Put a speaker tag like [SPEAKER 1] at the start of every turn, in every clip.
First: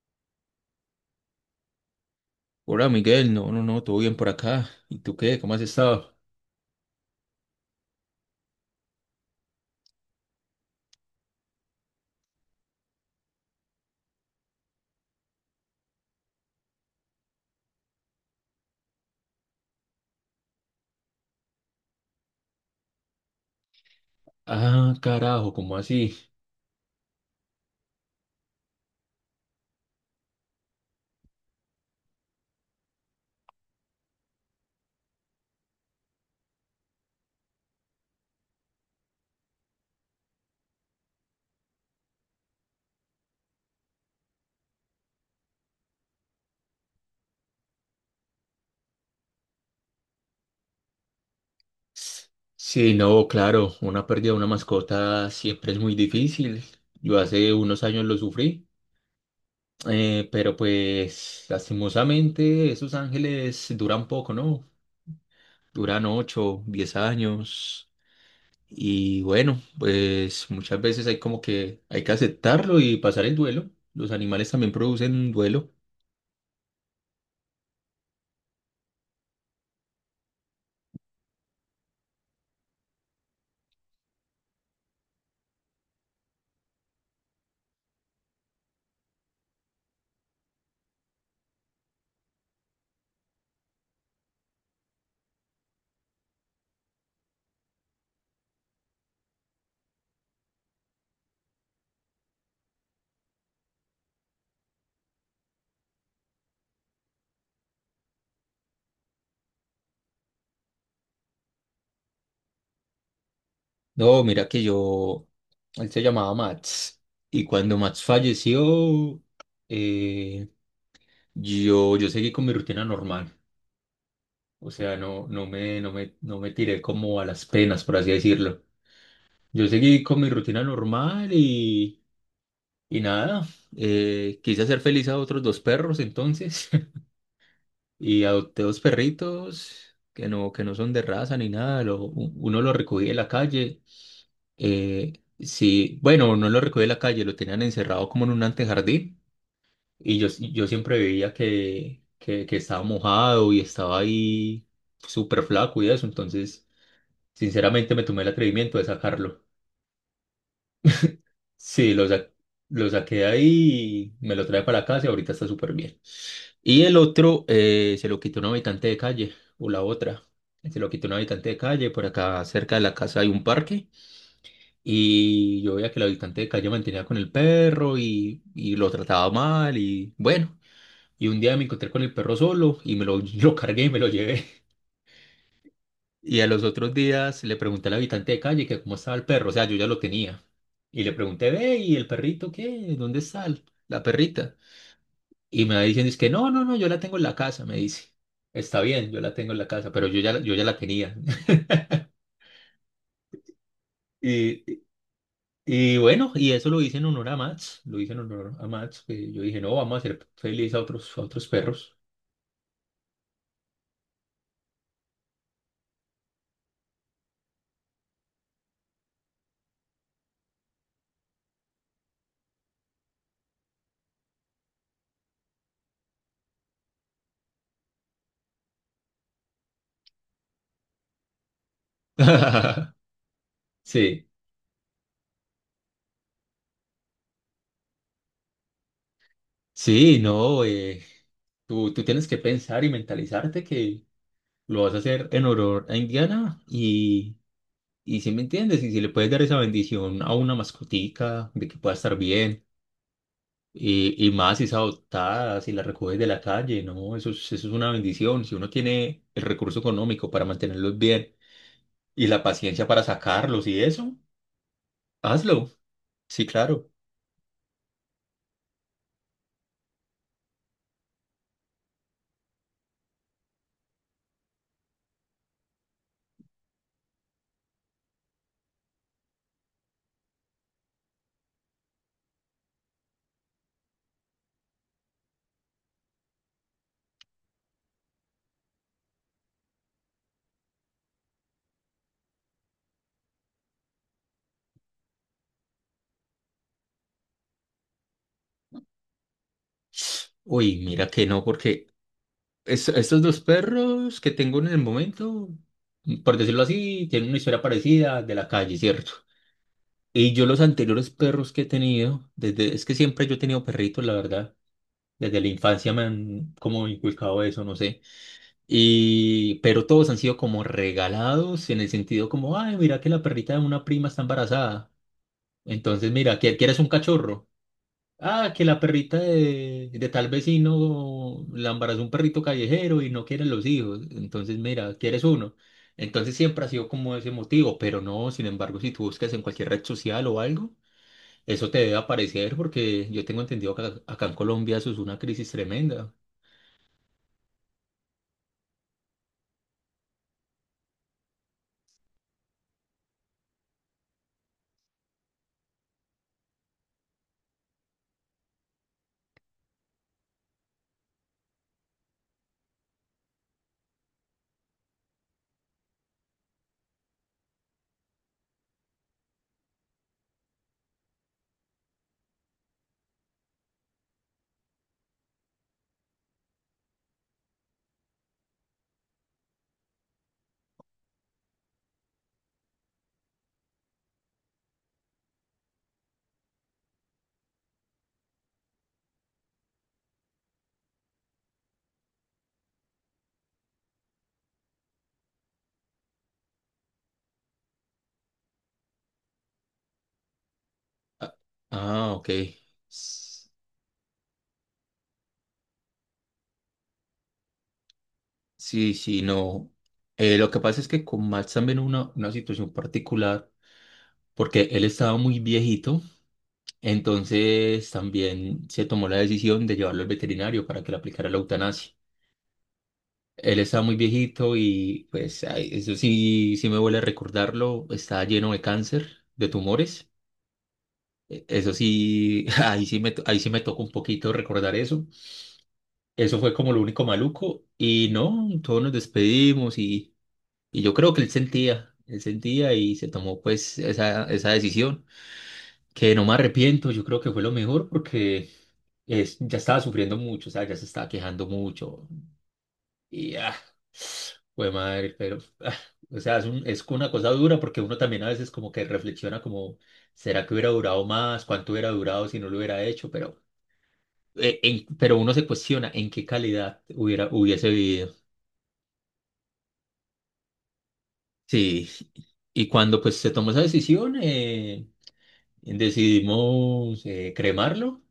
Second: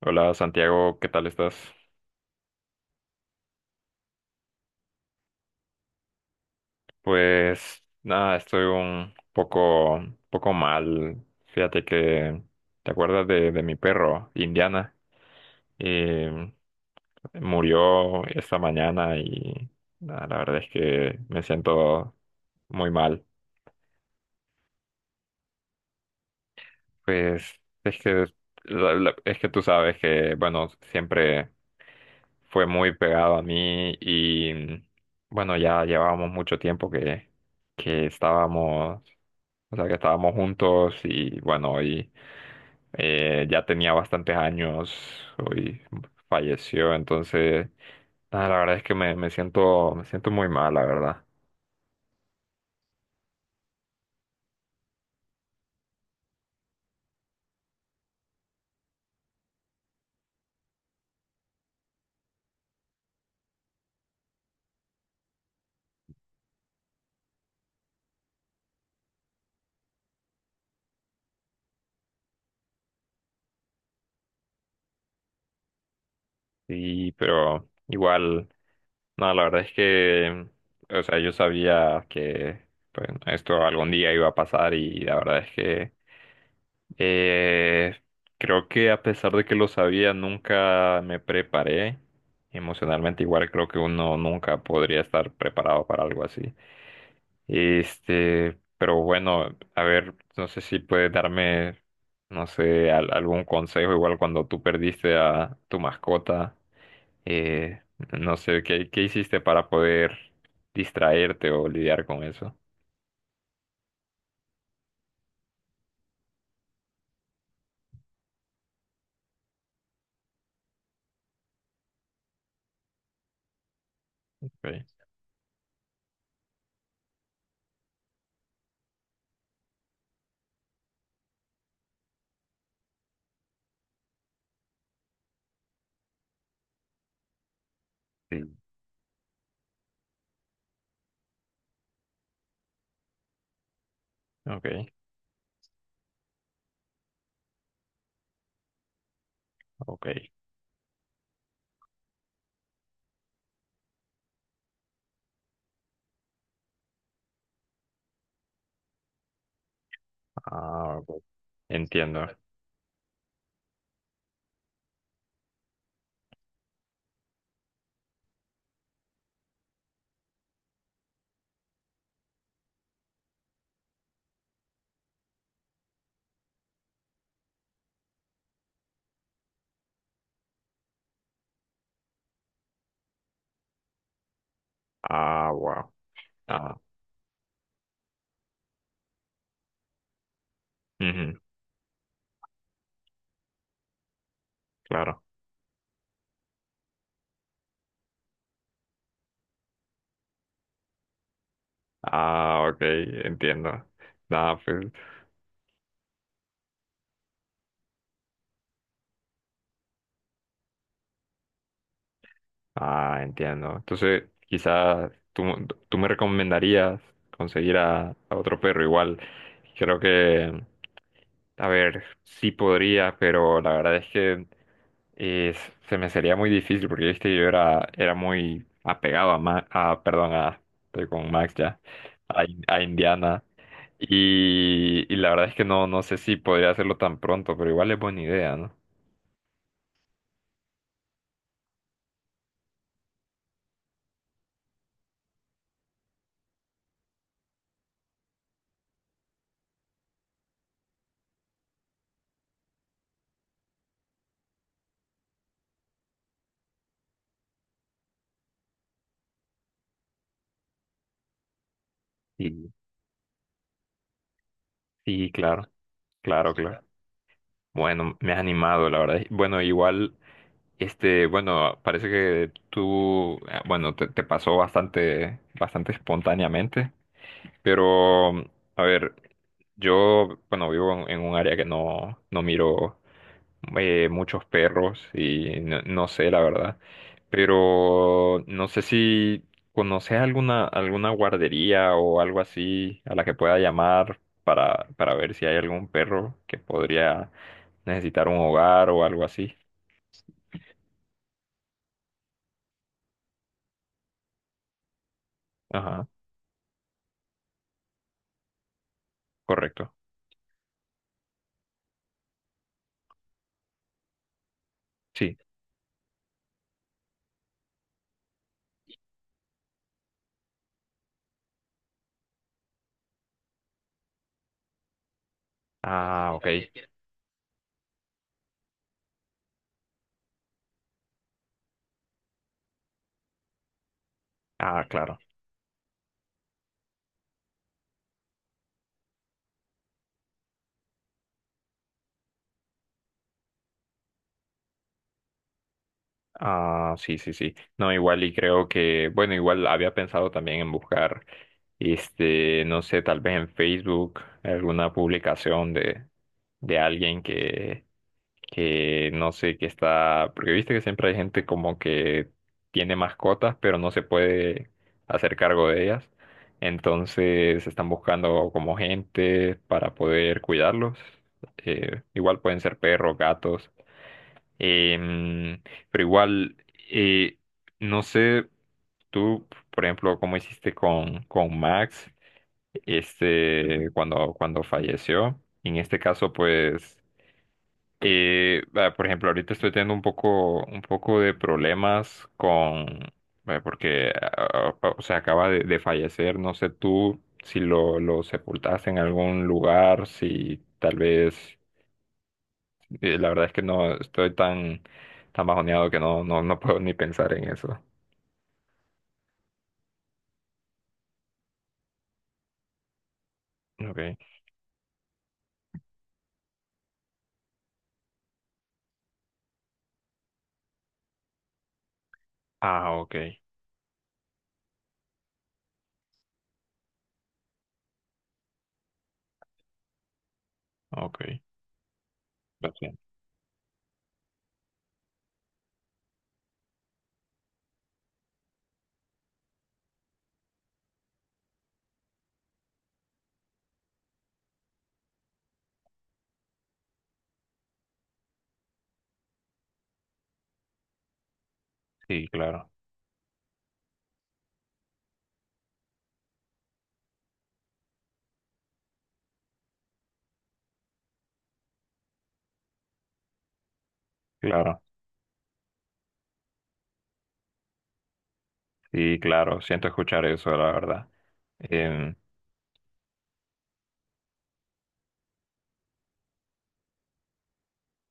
[SPEAKER 1] Hola Santiago, ¿qué tal estás?
[SPEAKER 2] Hola Miguel, no, no, no, todo bien por acá. ¿Y tú qué? ¿Cómo has estado?
[SPEAKER 1] Pues nada, estoy un poco, poco mal. Fíjate que te acuerdas de mi perro, Indiana. Eh, Murió esta mañana y nada, la verdad es que me siento muy mal.
[SPEAKER 2] Ah, carajo, ¿cómo así?
[SPEAKER 1] Pues es que, es que tú sabes que, bueno, siempre fue muy pegado a mí y, bueno, ya llevábamos mucho tiempo que estábamos, o sea, que estábamos juntos y, bueno, hoy ya tenía bastantes años, hoy falleció, entonces, nada, la verdad es que me siento muy mal, la verdad.
[SPEAKER 2] Sí, no, claro, una pérdida de una mascota siempre es muy difícil. Yo hace unos años lo sufrí, pero pues lastimosamente esos ángeles duran poco, ¿no? Duran 8, 10 años. Y bueno, pues muchas veces hay como que hay que aceptarlo y pasar el duelo. Los animales también producen duelo.
[SPEAKER 1] Sí, pero igual, no, la verdad es que, o sea, yo sabía que pues, esto algún día iba a pasar y la verdad es que eh, creo que a pesar de que lo sabía, nunca me preparé emocionalmente. Igual creo que uno nunca podría estar preparado para algo así. Este, pero bueno, a ver, no sé si puedes darme no sé, algún consejo, igual cuando tú perdiste a tu mascota, eh, no sé, ¿qué hiciste para poder distraerte o lidiar con eso?
[SPEAKER 2] No, mira que yo, él se llamaba Mats y cuando Mats falleció, eh, yo seguí con mi rutina normal. O
[SPEAKER 1] Okay.
[SPEAKER 2] sea, no me tiré como a las penas, por así decirlo. Yo seguí con mi rutina normal y nada, quise hacer feliz a otros 2 perros entonces y
[SPEAKER 1] Sí.
[SPEAKER 2] adopté 2 perritos que no son de raza ni nada. Uno lo recogí de la calle.
[SPEAKER 1] Ok,
[SPEAKER 2] Eh, sí, bueno, no lo recogí de la calle, lo tenían encerrado como en un antejardín
[SPEAKER 1] ok.
[SPEAKER 2] y yo siempre veía que estaba mojado y estaba ahí súper flaco y eso, entonces sinceramente me tomé el atrevimiento de sacarlo.
[SPEAKER 1] Ah, ok.
[SPEAKER 2] Sí,
[SPEAKER 1] Entiendo.
[SPEAKER 2] lo saqué de ahí y me lo trae para la casa y ahorita está súper bien. Y el otro se lo quitó un habitante de calle o la otra, se lo quitó un habitante de calle, por acá cerca de la casa hay un parque. Y yo veía que el habitante de calle mantenía con el perro y lo trataba mal y bueno, y un día me encontré con el perro solo y lo cargué y me lo llevé.
[SPEAKER 1] Ah, wow.
[SPEAKER 2] Y a los
[SPEAKER 1] Ah,
[SPEAKER 2] otros días le pregunté al habitante de calle que cómo estaba el perro, o sea, yo ya lo tenía. Y le
[SPEAKER 1] ujú,
[SPEAKER 2] pregunté, ve, ¿y el perrito qué? ¿Dónde está la perrita?
[SPEAKER 1] claro.
[SPEAKER 2] Y me va diciendo, es que no, no, no, yo la tengo en la casa, me dice. Está bien, yo la tengo en la casa, pero yo ya, yo ya la tenía.
[SPEAKER 1] Ah, ok, entiendo. Nada,
[SPEAKER 2] Y,
[SPEAKER 1] pues,
[SPEAKER 2] y bueno, y eso lo hice en honor a Mats, lo hice en honor a Mats, que yo dije, no, vamos a hacer feliz a otros perros.
[SPEAKER 1] ah, entiendo. Entonces, tú me recomendarías conseguir a otro perro igual. Creo que a ver, sí podría, pero la verdad es que eh, se me sería muy difícil porque viste era muy apegado a, perdón, a, estoy con Max ya, a, Indiana.
[SPEAKER 2] Sí,
[SPEAKER 1] Y la verdad es que no, no sé si podría hacerlo tan pronto, pero igual es buena idea, ¿no?
[SPEAKER 2] sí, no, tú tienes que pensar y mentalizarte que lo vas a hacer en honor a Indiana y si me entiendes, y si le puedes dar esa bendición a una mascotica de que pueda estar bien y más si es adoptada, si la recoges de la calle, no, eso es una bendición, si uno tiene el recurso económico para mantenerlos bien y la
[SPEAKER 1] Sí,
[SPEAKER 2] paciencia para sacarlos y eso,
[SPEAKER 1] sí, claro,
[SPEAKER 2] hazlo. Sí,
[SPEAKER 1] claro, claro.
[SPEAKER 2] claro.
[SPEAKER 1] Bueno, me has animado, la verdad. Bueno, igual, este, bueno, parece que tú, bueno, te pasó bastante, bastante espontáneamente. Pero, mm, a ver, yo, bueno, vivo en un área que no, no miro muchos perros y no, no sé, la verdad. Pero no sé si conoces alguna guardería o algo así a la que pueda llamar para ver si hay algún perro que podría necesitar un hogar o algo así.
[SPEAKER 2] Uy, mira que no, porque estos 2 perros que tengo en el momento,
[SPEAKER 1] Ajá,
[SPEAKER 2] por decirlo así, tienen una historia parecida de la calle, ¿cierto?
[SPEAKER 1] correcto.
[SPEAKER 2] Y yo los anteriores perros que he tenido, desde, es que siempre yo he tenido perritos, la verdad.
[SPEAKER 1] Sí.
[SPEAKER 2] Desde la infancia me han como inculcado eso, no sé. Y, pero todos han sido como regalados en el sentido como, ay, mira que la perrita de una prima está embarazada. Entonces,
[SPEAKER 1] Ah,
[SPEAKER 2] mira,
[SPEAKER 1] ok.
[SPEAKER 2] ¿quieres un cachorro? Ah, que la perrita de tal vecino la embarazó un perrito callejero y no quieren los hijos. Entonces,
[SPEAKER 1] Ah,
[SPEAKER 2] mira,
[SPEAKER 1] claro.
[SPEAKER 2] quieres uno. Entonces siempre ha sido como ese motivo, pero no, sin embargo, si tú buscas en cualquier red social o algo, eso te debe aparecer porque yo tengo entendido que acá en Colombia eso es una crisis tremenda.
[SPEAKER 1] Ah, sí, sí, sí. No, igual y creo que, bueno, igual había pensado también en buscar, este, no sé, tal vez en Facebook alguna publicación de alguien que no sé, que está, porque viste que siempre hay gente como que tiene mascotas, pero no se puede hacer cargo de ellas. Entonces están buscando como gente para poder cuidarlos. Igual pueden ser perros, gatos. Em, pero igual, eh, no sé, tú, por ejemplo, cómo hiciste con Max, este, cuando falleció. En este caso, pues, por ejemplo, ahorita estoy teniendo un poco de problemas con, porque, o sea, acaba de fallecer. No sé tú si lo sepultaste en algún lugar, si tal
[SPEAKER 2] Ah,
[SPEAKER 1] vez
[SPEAKER 2] ah, ok.
[SPEAKER 1] y la verdad
[SPEAKER 2] S-
[SPEAKER 1] es que no estoy tan, tan bajoneado que no puedo ni pensar en eso.
[SPEAKER 2] Sí, sí, no. Lo que pasa es que con Max también una situación particular,
[SPEAKER 1] Okay.
[SPEAKER 2] porque él estaba muy viejito. Entonces también se tomó la decisión de llevarlo al veterinario para que le aplicara la eutanasia.
[SPEAKER 1] Ah, okay.
[SPEAKER 2] Él estaba muy viejito y pues ay, eso sí, sí me huele a recordarlo, estaba lleno de cáncer, de tumores.
[SPEAKER 1] Okay.
[SPEAKER 2] Eso sí,
[SPEAKER 1] Lo siento.
[SPEAKER 2] ahí sí me tocó un poquito recordar eso. Eso fue como lo único maluco y no, todos nos despedimos y yo creo que él sentía y se tomó pues esa decisión. Que no me arrepiento, yo creo que fue lo mejor porque ya estaba sufriendo mucho, o sea, ya se estaba quejando mucho.
[SPEAKER 1] Sí, claro.
[SPEAKER 2] Y ah, fue madre, pero ah, o sea, es una cosa dura porque uno también a veces como que reflexiona como, ¿será que hubiera durado más? ¿Cuánto hubiera durado si no lo hubiera hecho? Pero,
[SPEAKER 1] Claro.
[SPEAKER 2] pero uno se cuestiona en qué calidad hubiese vivido.
[SPEAKER 1] Sí, claro. Siento escuchar eso, la verdad.
[SPEAKER 2] Sí,
[SPEAKER 1] Em,
[SPEAKER 2] y cuando pues se tomó esa decisión, decidimos cremarlo.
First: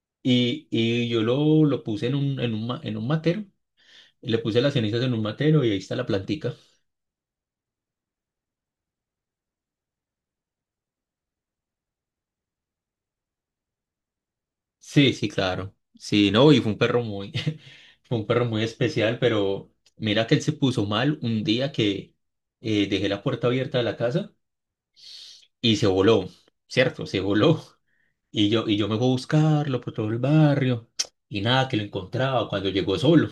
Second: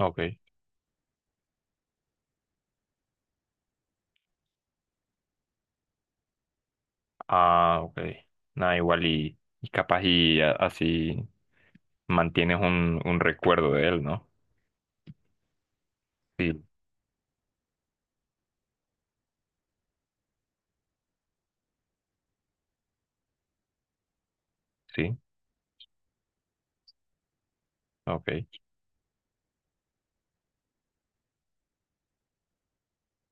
[SPEAKER 1] okay.
[SPEAKER 2] Y, lo puse en un, en un, en un matero, le puse las cenizas en un matero y ahí está la plantica.
[SPEAKER 1] Ah, okay. Nada, igual y capaz y así mantienes un recuerdo de él, ¿no?
[SPEAKER 2] Sí, sí, claro. Sí, no, y
[SPEAKER 1] Sí,
[SPEAKER 2] fue un perro muy, fue un perro muy especial, pero mira que él se puso mal un día que dejé la puerta abierta de la casa
[SPEAKER 1] sí.
[SPEAKER 2] y se voló, ¿cierto? Se voló.
[SPEAKER 1] Okay.
[SPEAKER 2] Y yo me fui a buscarlo por todo el barrio y nada, que lo encontraba cuando llegó solo.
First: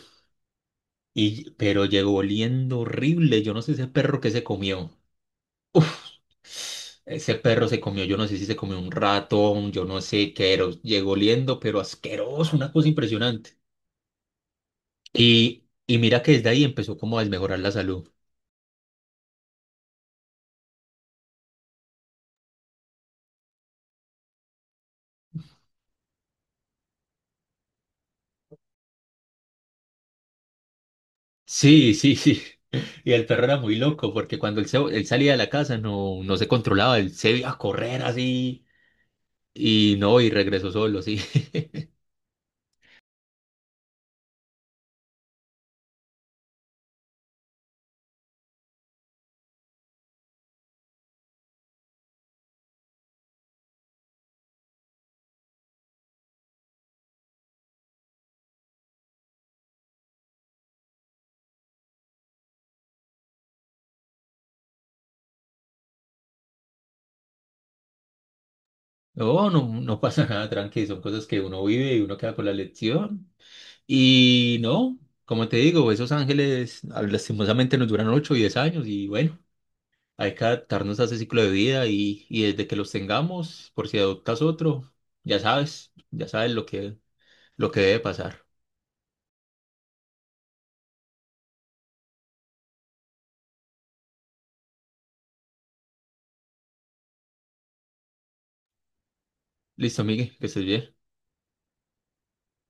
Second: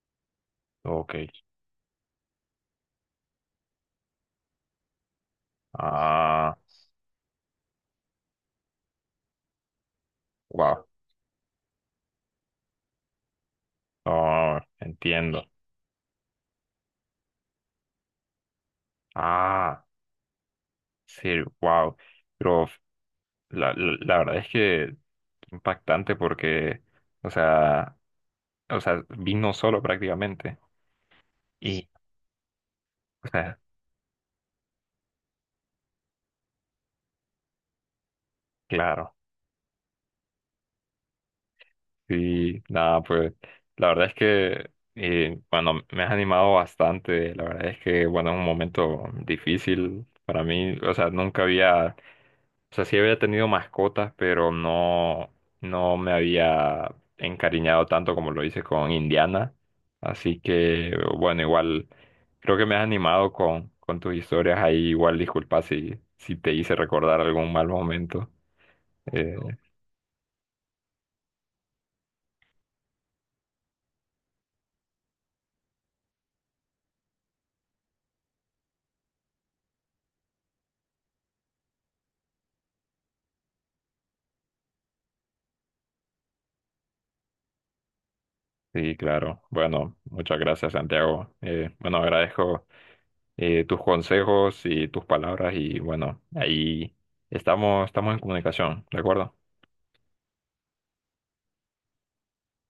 [SPEAKER 1] Okay.
[SPEAKER 2] Y, pero llegó oliendo horrible, yo no sé ese perro que se comió.
[SPEAKER 1] Ah,
[SPEAKER 2] Ese perro se comió, yo no sé si se comió un ratón, yo no sé qué era,
[SPEAKER 1] wow.
[SPEAKER 2] llegó oliendo, pero asqueroso, una cosa impresionante.
[SPEAKER 1] Oh, entiendo.
[SPEAKER 2] Y mira que desde ahí empezó como a desmejorar la salud.
[SPEAKER 1] Ah, sí, wow. La verdad es que impactante porque, o sea, o sea, vino solo prácticamente. Y,
[SPEAKER 2] Sí, sí, sí. Y el
[SPEAKER 1] o
[SPEAKER 2] perro
[SPEAKER 1] sea,
[SPEAKER 2] era muy loco porque cuando él, él salía de la casa no, no se controlaba, él se iba a correr así
[SPEAKER 1] claro.
[SPEAKER 2] y no, y regresó solo, sí.
[SPEAKER 1] Sí, nada, pues la verdad es que, bueno, me has animado bastante. La verdad es que, bueno, es un momento difícil para mí. O sea, nunca había, o sea, sí había tenido mascotas, pero no, no me había encariñado tanto como lo hice con Indiana. Así que, bueno, igual, creo que me has animado con tus historias ahí. Igual, disculpa si, si te hice recordar algún mal momento. Eh,
[SPEAKER 2] No, no, no pasa nada, tranqui, son cosas que uno vive y uno queda con la lección. Y no, como te digo, esos ángeles ah, lastimosamente nos duran 8 o 10 años y bueno, hay que adaptarnos a ese ciclo de vida y desde que los tengamos, por si adoptas otro, ya sabes lo que debe pasar.
[SPEAKER 1] Sí, claro. Bueno, muchas gracias, Santiago. Bueno, agradezco tus consejos y tus palabras y bueno, ahí estamos, estamos en comunicación, ¿de acuerdo?
[SPEAKER 2] Listo, Miguel, que estés bien.